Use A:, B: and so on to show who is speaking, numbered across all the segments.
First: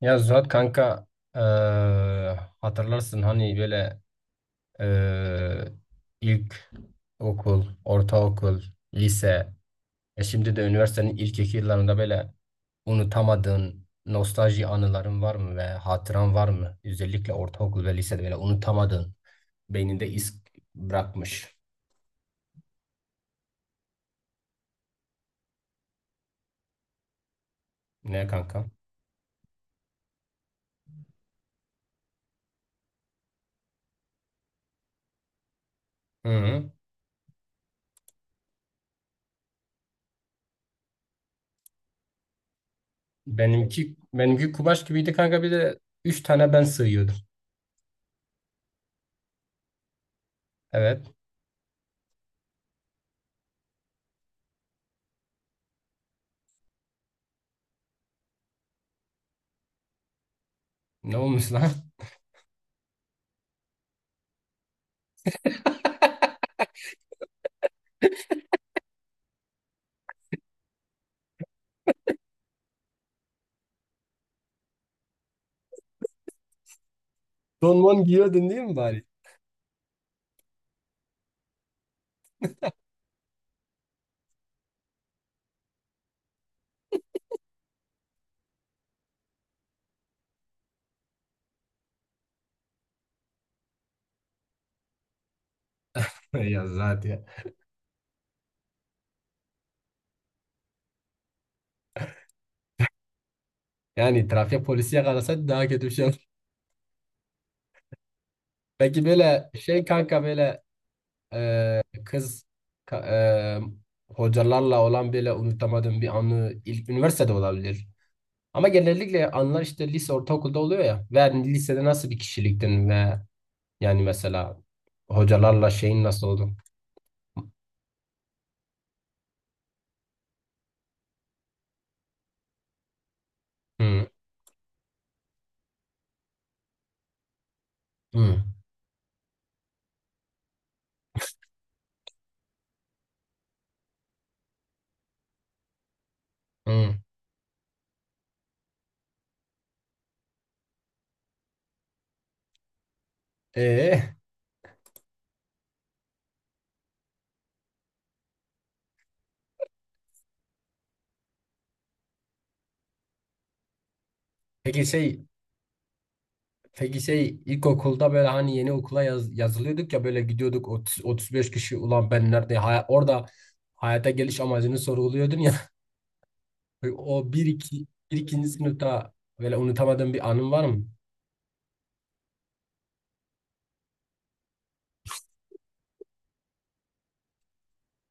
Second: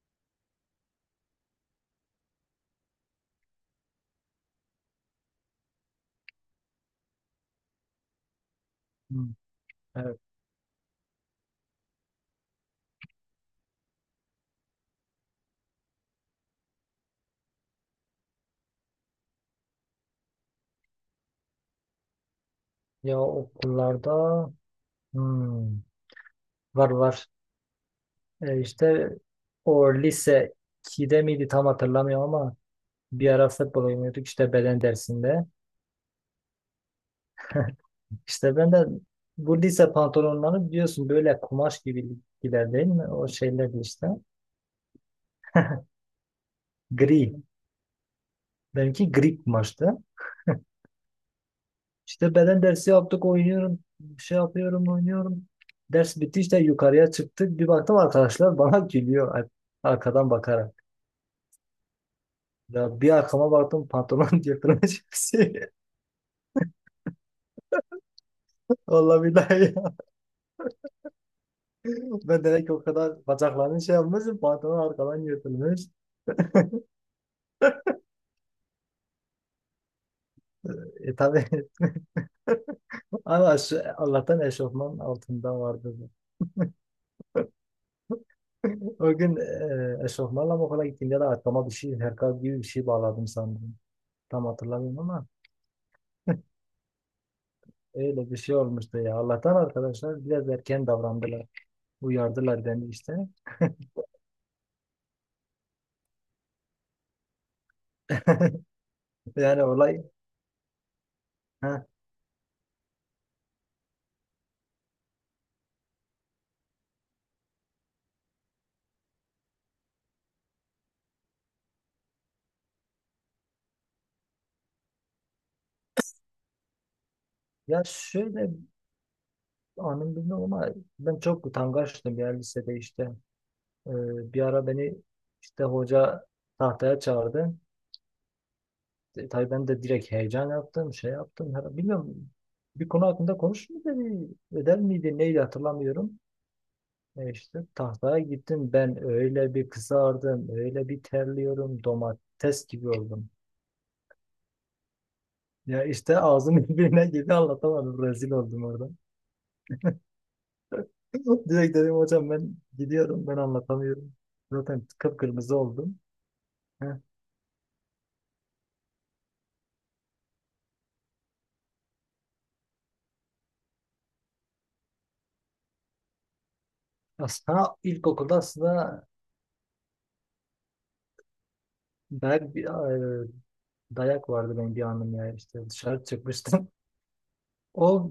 A: Ya Zuhat kanka, hatırlarsın hani böyle, eee, ilk okul, ortaokul,
B: Hmm,
A: lise,
B: Evet.
A: şimdi de üniversitenin ilk iki yıllarında böyle unutamadığın nostalji anıların var mı ve hatıran var mı? Özellikle ortaokul ve lisede böyle unutamadığın, beyninde iz bırakmış.
B: Ya okullarda, hmm, var var.
A: Ne kanka?
B: İşte o lise 2'de miydi tam hatırlamıyorum ama bir ara futbol oynuyorduk işte beden dersinde.
A: Hı hı.
B: İşte ben de bu lise pantolonları biliyorsun böyle kumaş gibiler değil mi? O şeyler
A: Benimki
B: işte.
A: benimki kumaş gibiydi kanka, bir de üç tane ben sığıyordum.
B: Gri. Benimki gri kumaştı.
A: Evet.
B: İşte beden dersi yaptık, oynuyorum. Şey yapıyorum, oynuyorum. Ders bitti, işte yukarıya çıktık. Bir baktım arkadaşlar bana gülüyor, arkadan bakarak.
A: Ne olmuş lan?
B: Ya bir arkama baktım, pantolon yırtılmış. Vallahi billahi ya. Ben demek ki o kadar bacaklarını şey yapmışım, pantolon arkadan yırtılmış.
A: Donman giyiyordun değil mi bari?
B: Tabii ama şu, Allah'tan eşofman altında vardı. O gün eşofmanla mı okula gittiğimde de arkama bir şey, herkal gibi bir şey bağladım sandım. Tam hatırlamıyorum ama
A: Ya zaten.
B: öyle bir şey olmuştu ya. Allah'tan arkadaşlar biraz erken davrandılar. Uyardılar beni işte.
A: Yani trafik polisi yakalasaydı daha kötü bir şey olur. Peki böyle
B: Yani
A: şey
B: olay
A: kanka, böyle e,
B: ha.
A: kız ka- hocalarla olan böyle unutamadığım bir anı ilk üniversitede olabilir. Ama genellikle anılar işte lise, ortaokulda oluyor ya. Ve hani lisede nasıl bir kişiliktin ve yani mesela hocalarla şeyin nasıl oldu?
B: Ya şöyle, anım bilmiyorum ama ben çok utangaçtım ya lisede işte. Ee,
A: Hı,
B: bir ara beni işte hoca tahtaya çağırdı.
A: hı,
B: Tabii ben de direkt heyecan yaptım, şey yaptım. Bilmiyorum, bir konu hakkında konuş mu dedi, ödev miydi, neydi hatırlamıyorum.
A: hı.
B: İşte tahtaya gittim, ben öyle bir kızardım, öyle bir terliyorum, domates gibi oldum.
A: E,
B: Ya işte ağzım birbirine gibi anlatamadım, rezil oldum orada. Direkt dedim hocam ben gidiyorum, ben anlatamıyorum. Zaten
A: peki şey
B: kıpkırmızı oldum. Heh.
A: Peki şey, ilkokulda böyle hani yeni okula yazılıyorduk ya, böyle gidiyorduk 30, 35 kişi, ulan ben nerede, orada hayata geliş amacını sorguluyordun ya. o bir
B: Aslında
A: iki, bir
B: ilkokulda,
A: ikinci
B: aslında
A: sınıfta böyle unutamadığın bir anın var mı?
B: dayak, e, dayak vardı benim bir anım ya. İşte dışarı çıkmıştım. O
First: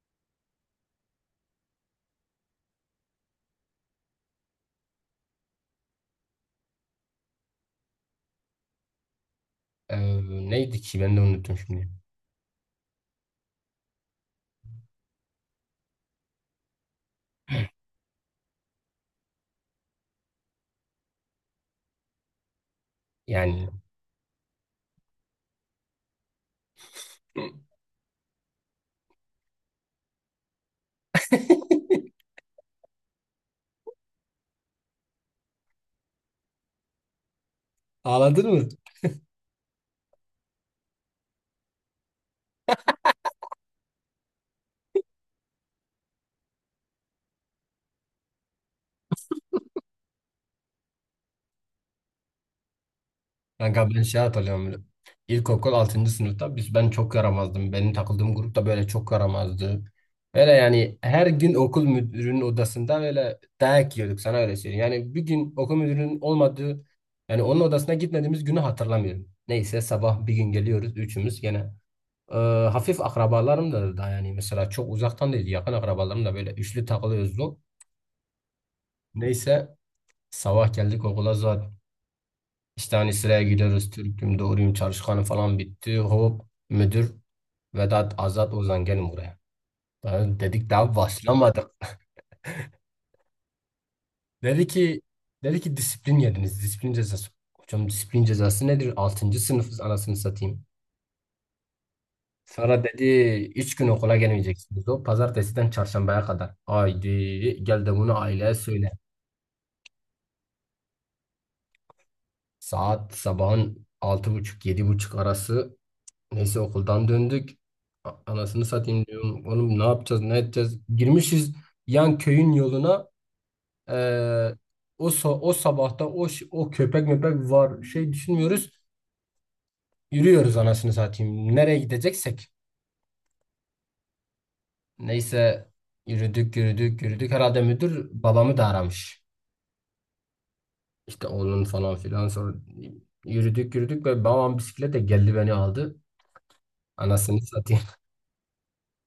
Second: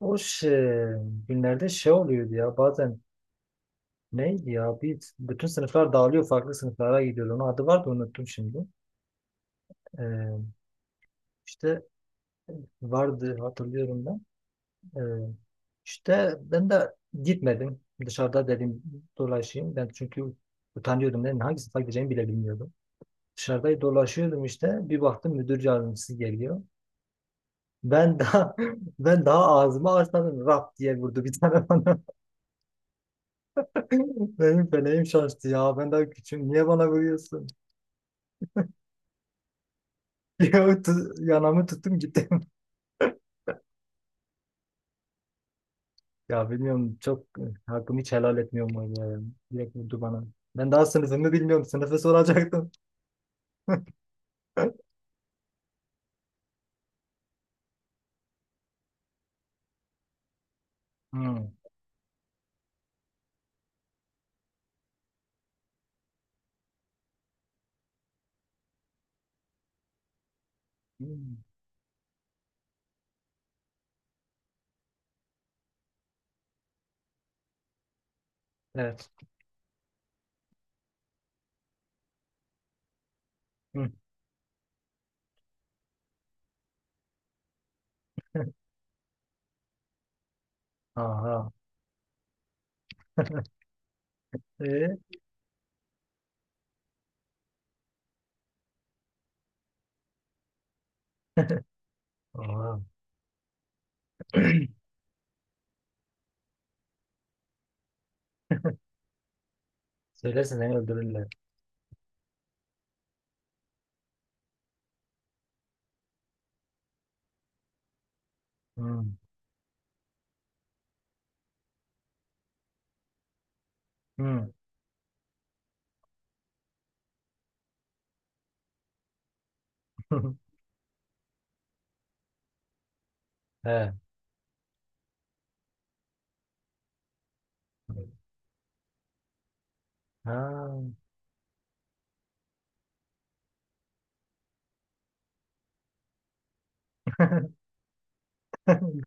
B: o şey, günlerde şey oluyordu ya bazen, neydi ya, bir bütün sınıflar dağılıyor, farklı sınıflara gidiyordu. Onun adı vardı, unuttum şimdi.
A: Ee,
B: Ee,
A: neydi ki, ben de unuttum
B: işte
A: şimdi.
B: vardı, hatırlıyorum ben. Ee, işte ben de gitmedim. Dışarıda dedim dolaşayım. Ben çünkü utanıyordum. Ben hangi sınıfa gideceğimi bile bilmiyordum.
A: Yani
B: Dışarıda dolaşıyordum işte. Bir baktım müdür yardımcısı geliyor. Ben daha ben daha ağzımı açmadım, rap diye vurdu bir tane bana. Benim feleğim şaştı ya. Ben daha küçüğüm. Niye bana vuruyorsun?
A: ağladın mı?
B: Ya, yanamı tuttum gittim. Ya bilmiyorum, çok hakkımı hiç helal etmiyorum o ya. Direkt vurdu bana. Ben daha sınıfımı bilmiyorum. Sınıfı soracaktım.
A: Kanka ben şey hatırlıyorum. İlkokul altıncı sınıfta ben çok yaramazdım. Benim takıldığım grupta böyle çok yaramazdı. Böyle yani her gün okul müdürünün odasında böyle dayak yiyorduk, sana öyle söyleyeyim. Yani bir gün okul müdürünün olmadığı, yani onun odasına gitmediğimiz günü hatırlamıyorum. Neyse, sabah bir gün geliyoruz üçümüz
B: Hmm.
A: gene. Ee, hafif akrabalarım da, yani mesela çok uzaktan değil, yakın akrabalarım, da böyle üçlü takılıyoruz.
B: Evet.
A: Neyse, sabah geldik okula, işte hani sıraya giriyoruz.
B: Hı.
A: Türk'üm, doğruyum, çalışkanım falan bitti. Hop, müdür: Vedat, Azat, Ozan, gelin buraya. Ben dedik daha
B: Aha.
A: başlamadık. Dedi
B: E?
A: ki dedi ki disiplin yediniz. Disiplin cezası. Hocam, disiplin cezası nedir? Altıncı sınıfız anasını satayım.
B: Aha.
A: Sonra dedi 3 gün okula gelmeyeceksiniz. O pazartesiden çarşambaya kadar. Haydi gel de bunu aileye söyle.
B: Söylersen seni öldürürler.
A: Saat sabahın altı buçuk, yedi buçuk arası. Neyse, okuldan döndük. Anasını satayım
B: Hı.
A: diyorum. Oğlum ne yapacağız, ne edeceğiz? Girmişiz yan köyün yoluna. Ee,
B: Hı.
A: o sabahta, o köpek möpek var, şey düşünmüyoruz. Yürüyoruz anasını satayım. Nereye gideceksek.
B: He.
A: Neyse, yürüdük yürüdük yürüdük. Herhalde müdür babamı da aramış.
B: Ha.
A: İşte oğlun falan filan. Sonra yürüdük yürüdük ve babam bisikletle geldi, beni aldı. Anasını satayım.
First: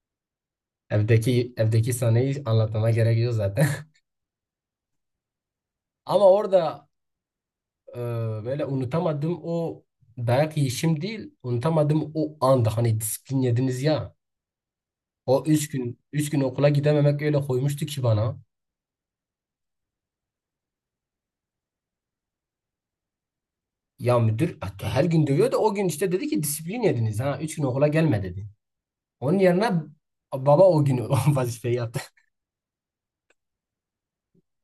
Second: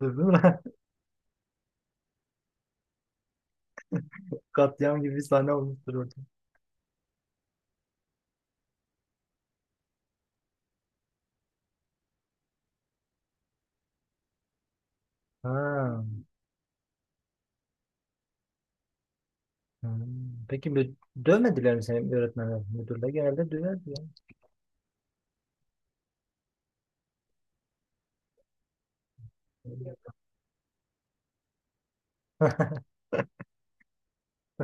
B: Duydun mu?
A: Evdeki sahneyi anlatmama gerek yok zaten.
B: Katliam gibi bir sahne olmuştur orada.
A: Ama orada, Ee, böyle unutamadığım o dayak yiyişim değil, unutamadım o anda hani disiplin yediniz ya. O üç gün,
B: Ha.
A: üç gün okula gidememek öyle koymuştu ki bana.
B: Hmm. Peki dövmediler mi seni öğretmenler? Müdürler genelde döverdi ya.
A: Ya müdür hatta her gün dövüyor, da o gün işte dedi ki disiplin yediniz ha. 3 gün okula gelme dedi. Onun yerine baba o gün o vazifeyi yaptı.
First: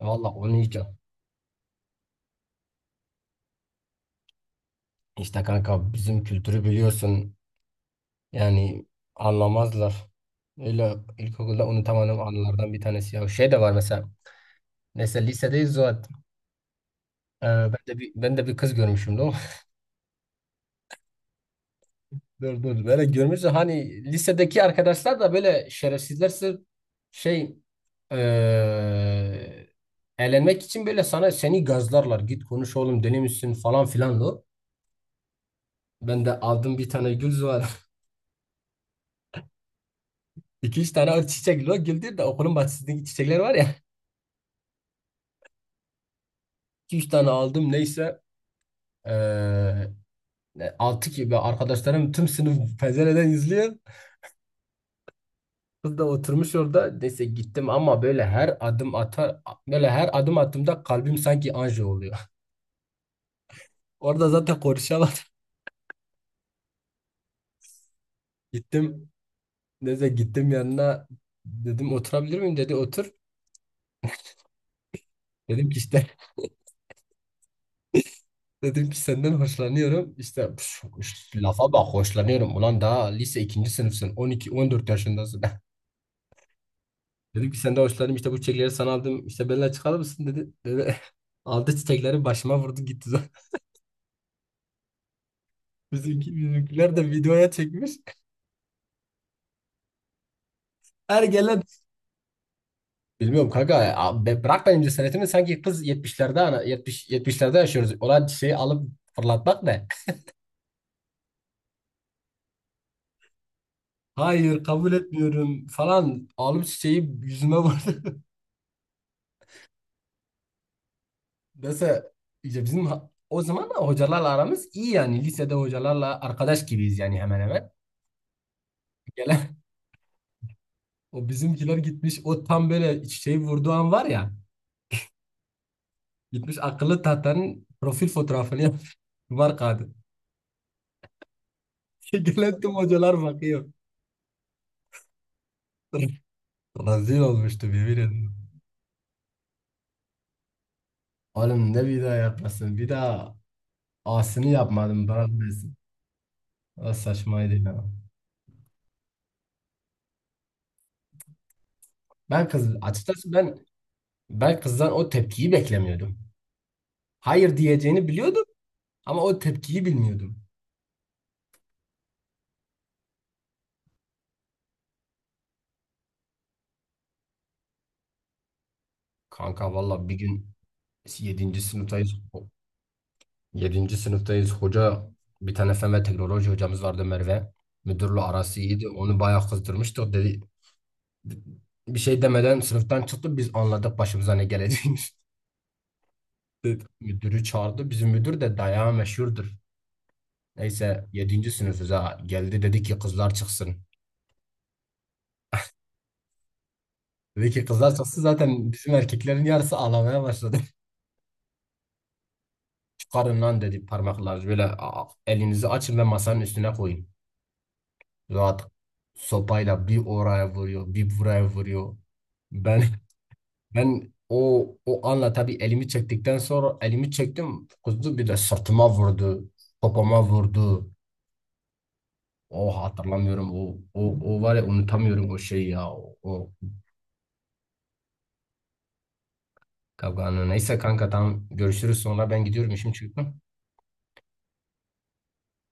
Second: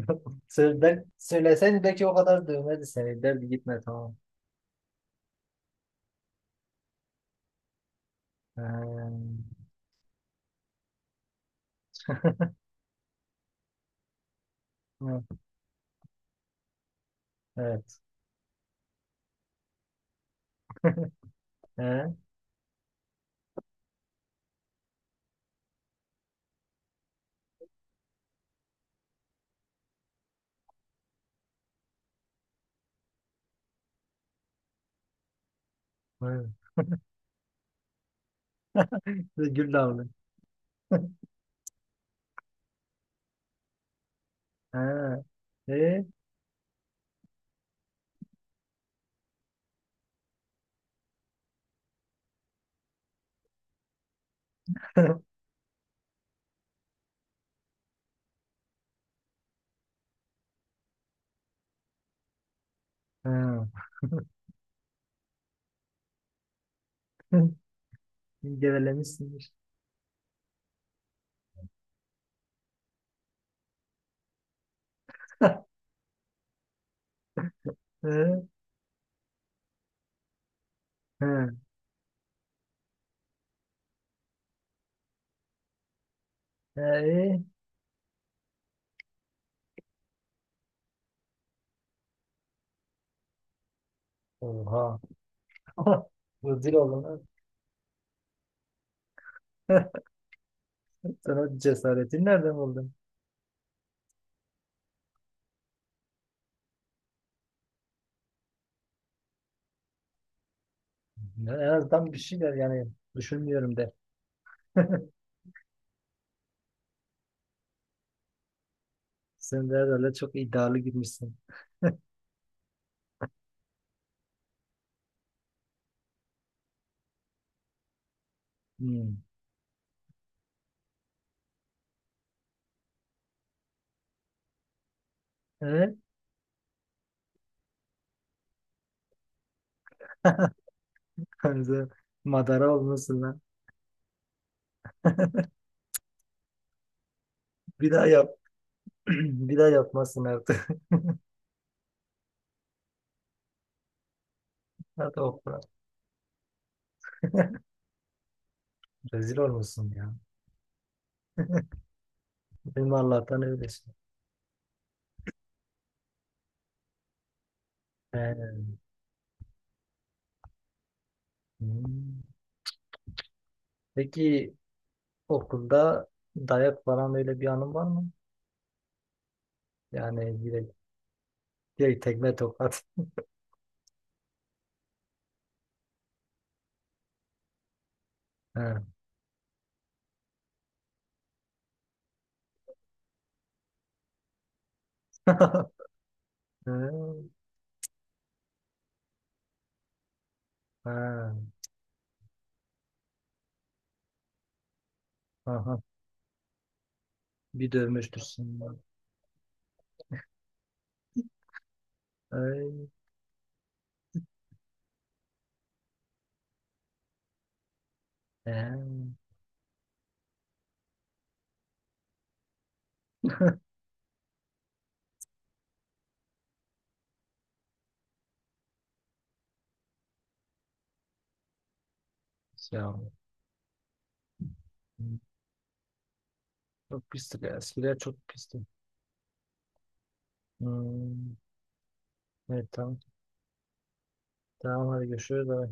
A: Valla onu yiyeceğim.
B: Söyler, söyleseydi belki o kadar dövmedi seni. Derdi gitme, tamam.
A: İşte kanka, bizim kültürü biliyorsun.
B: Ha.
A: Yani anlamazlar. Öyle ilkokulda unutamadığım anılardan bir tanesi ya. Şey de var mesela.
B: Hı.
A: Mesela lisedeyiz, o. Ee, ben de
B: Evet.
A: bir ben de bir kız görmüşüm lan.
B: He.
A: Dur dur. Böyle görmüşsün hani, lisedeki arkadaşlar da böyle şerefsizler, sırf şey eee eğlenmek için böyle sana, seni gazlarlar. Git konuş oğlum, deli misin, falan filan lo. Ben de
B: Hı.
A: aldım, bir tane gül var.
B: Gül damlı.
A: İki üç tane o çiçek, lo güldür de, okulun bahçesindeki çiçekler var ya.
B: Ha. E?
A: İki üç tane aldım neyse. Eee Altı gibi arkadaşlarım, tüm sınıf pencereden izliyor. Kız da oturmuş orada. Neyse gittim, ama böyle her adım attığımda kalbim sanki anji oluyor.
B: Ha.
A: Orada zaten konuşamadım. Gittim.
B: Gevelemişsindir.
A: Neyse gittim yanına. Dedim oturabilir miyim? Dedi otur. Dedim ki işte
B: Hı,
A: dedim ki senden hoşlanıyorum. İşte püf, şu
B: hı.
A: lafa bak, hoşlanıyorum. Ulan daha lise ikinci sınıfsın. On iki, on dört yaşındasın.
B: Ee,
A: Dedim ki senden hoşlanıyorum. İşte bu çiçekleri sana aldım. İşte benimle çıkar mısın dedi. Aldı çiçekleri, başıma vurdu, gitti.
B: Oha.
A: Bizimki,
B: Rezil
A: bizimkiler
B: oldum.
A: de
B: lan.
A: videoya çekmiş.
B: Sen o
A: Ergenler.
B: cesaretin nereden buldun?
A: Bilmiyorum kanka. Ya bırak benim cesaretimi. Sanki kız, yetmişlerde, ana yetmiş, yetmişlerde yaşıyoruz. Olan şeyi alıp fırlatmak ne?
B: Ya, en azından bir şeyler, yani düşünmüyorum de.
A: Hayır kabul etmiyorum falan. Alıp çiçeği yüzüme vurdu.
B: Sen de herhalde çok iddialı girmişsin.
A: mesela, İşte bizim, o zaman da hocalarla aramız iyi, yani lisede hocalarla arkadaş gibiyiz yani, hemen hemen.
B: Hmm.
A: Gelen, o bizimkiler gitmiş, o tam böyle çiçeği vurduğu an var ya.
B: Evet.
A: Gitmiş akıllı tahtanın profil fotoğrafını yapmış. Var kadın.
B: Sen
A: Gelen tüm
B: Madara
A: hocalar
B: olmuşsun lan.
A: bakıyor. Rezil olmuştu,
B: Bir
A: yemin
B: daha yap.
A: ederim.
B: Bir daha yapmazsın artık.
A: Oğlum ne bir daha yapmasın, bir daha asini yapmadım,
B: Hadi
A: bana
B: okula.
A: bilirsin. O saçmaydı ya.
B: Rezil olmuşsun ya.
A: Ben kız,
B: Benim
A: açıkçası
B: Allah'tan
A: ben kızdan o tepkiyi beklemiyordum. Hayır diyeceğini biliyordum
B: öylesin.
A: ama o tepkiyi bilmiyordum.
B: Hmm. Peki okulda dayak falan, öyle bir anın var mı?
A: Kanka valla bir
B: Yani
A: gün
B: direkt,
A: yedinci
B: direkt
A: sınıftayız.
B: tekme tokat.
A: yedinci sınıftayız. Hoca, bir tane fen ve teknoloji hocamız vardı, Merve. Müdürle arası
B: He.
A: iyiydi. Onu bayağı kızdırmıştık. Dedi, bir şey demeden sınıftan çıktı. Biz anladık başımıza ne geleceğini.
B: He.
A: Müdürü çağırdı. Bizim müdür de dayağı meşhurdur.
B: He.
A: Neyse yedinci sınıfız ha. Geldi dedi ki kızlar çıksın.
B: Aha.
A: Dedi ki
B: Bir
A: kızlar
B: dövmüştür
A: çıksın, zaten
B: seni.
A: bizim erkeklerin yarısı ağlamaya başladı.
B: Ay.
A: Çıkarın lan dedi, parmaklar böyle, "Aa, elinizi açın ve masanın üstüne koyun." Rahat
B: He.
A: sopayla bir oraya vuruyor, bir buraya vuruyor. Ben ben o anla, tabii, elimi çektikten sonra, elimi çektim kuzu, bir de sırtıma vurdu. Popoma vurdu. O
B: Ya.
A: hatırlamıyorum, o var ya,
B: Hmm.
A: unutamıyorum o şeyi ya, o.
B: Çok pisti. Eskiler çok pisti.
A: Kavganlı. Neyse kanka,
B: Hmm.
A: tamam, görüşürüz sonra, ben gidiyorum,
B: Evet,
A: işim
B: tamam.
A: çıktı.
B: Tamam, hadi görüşürüz. Bay bay.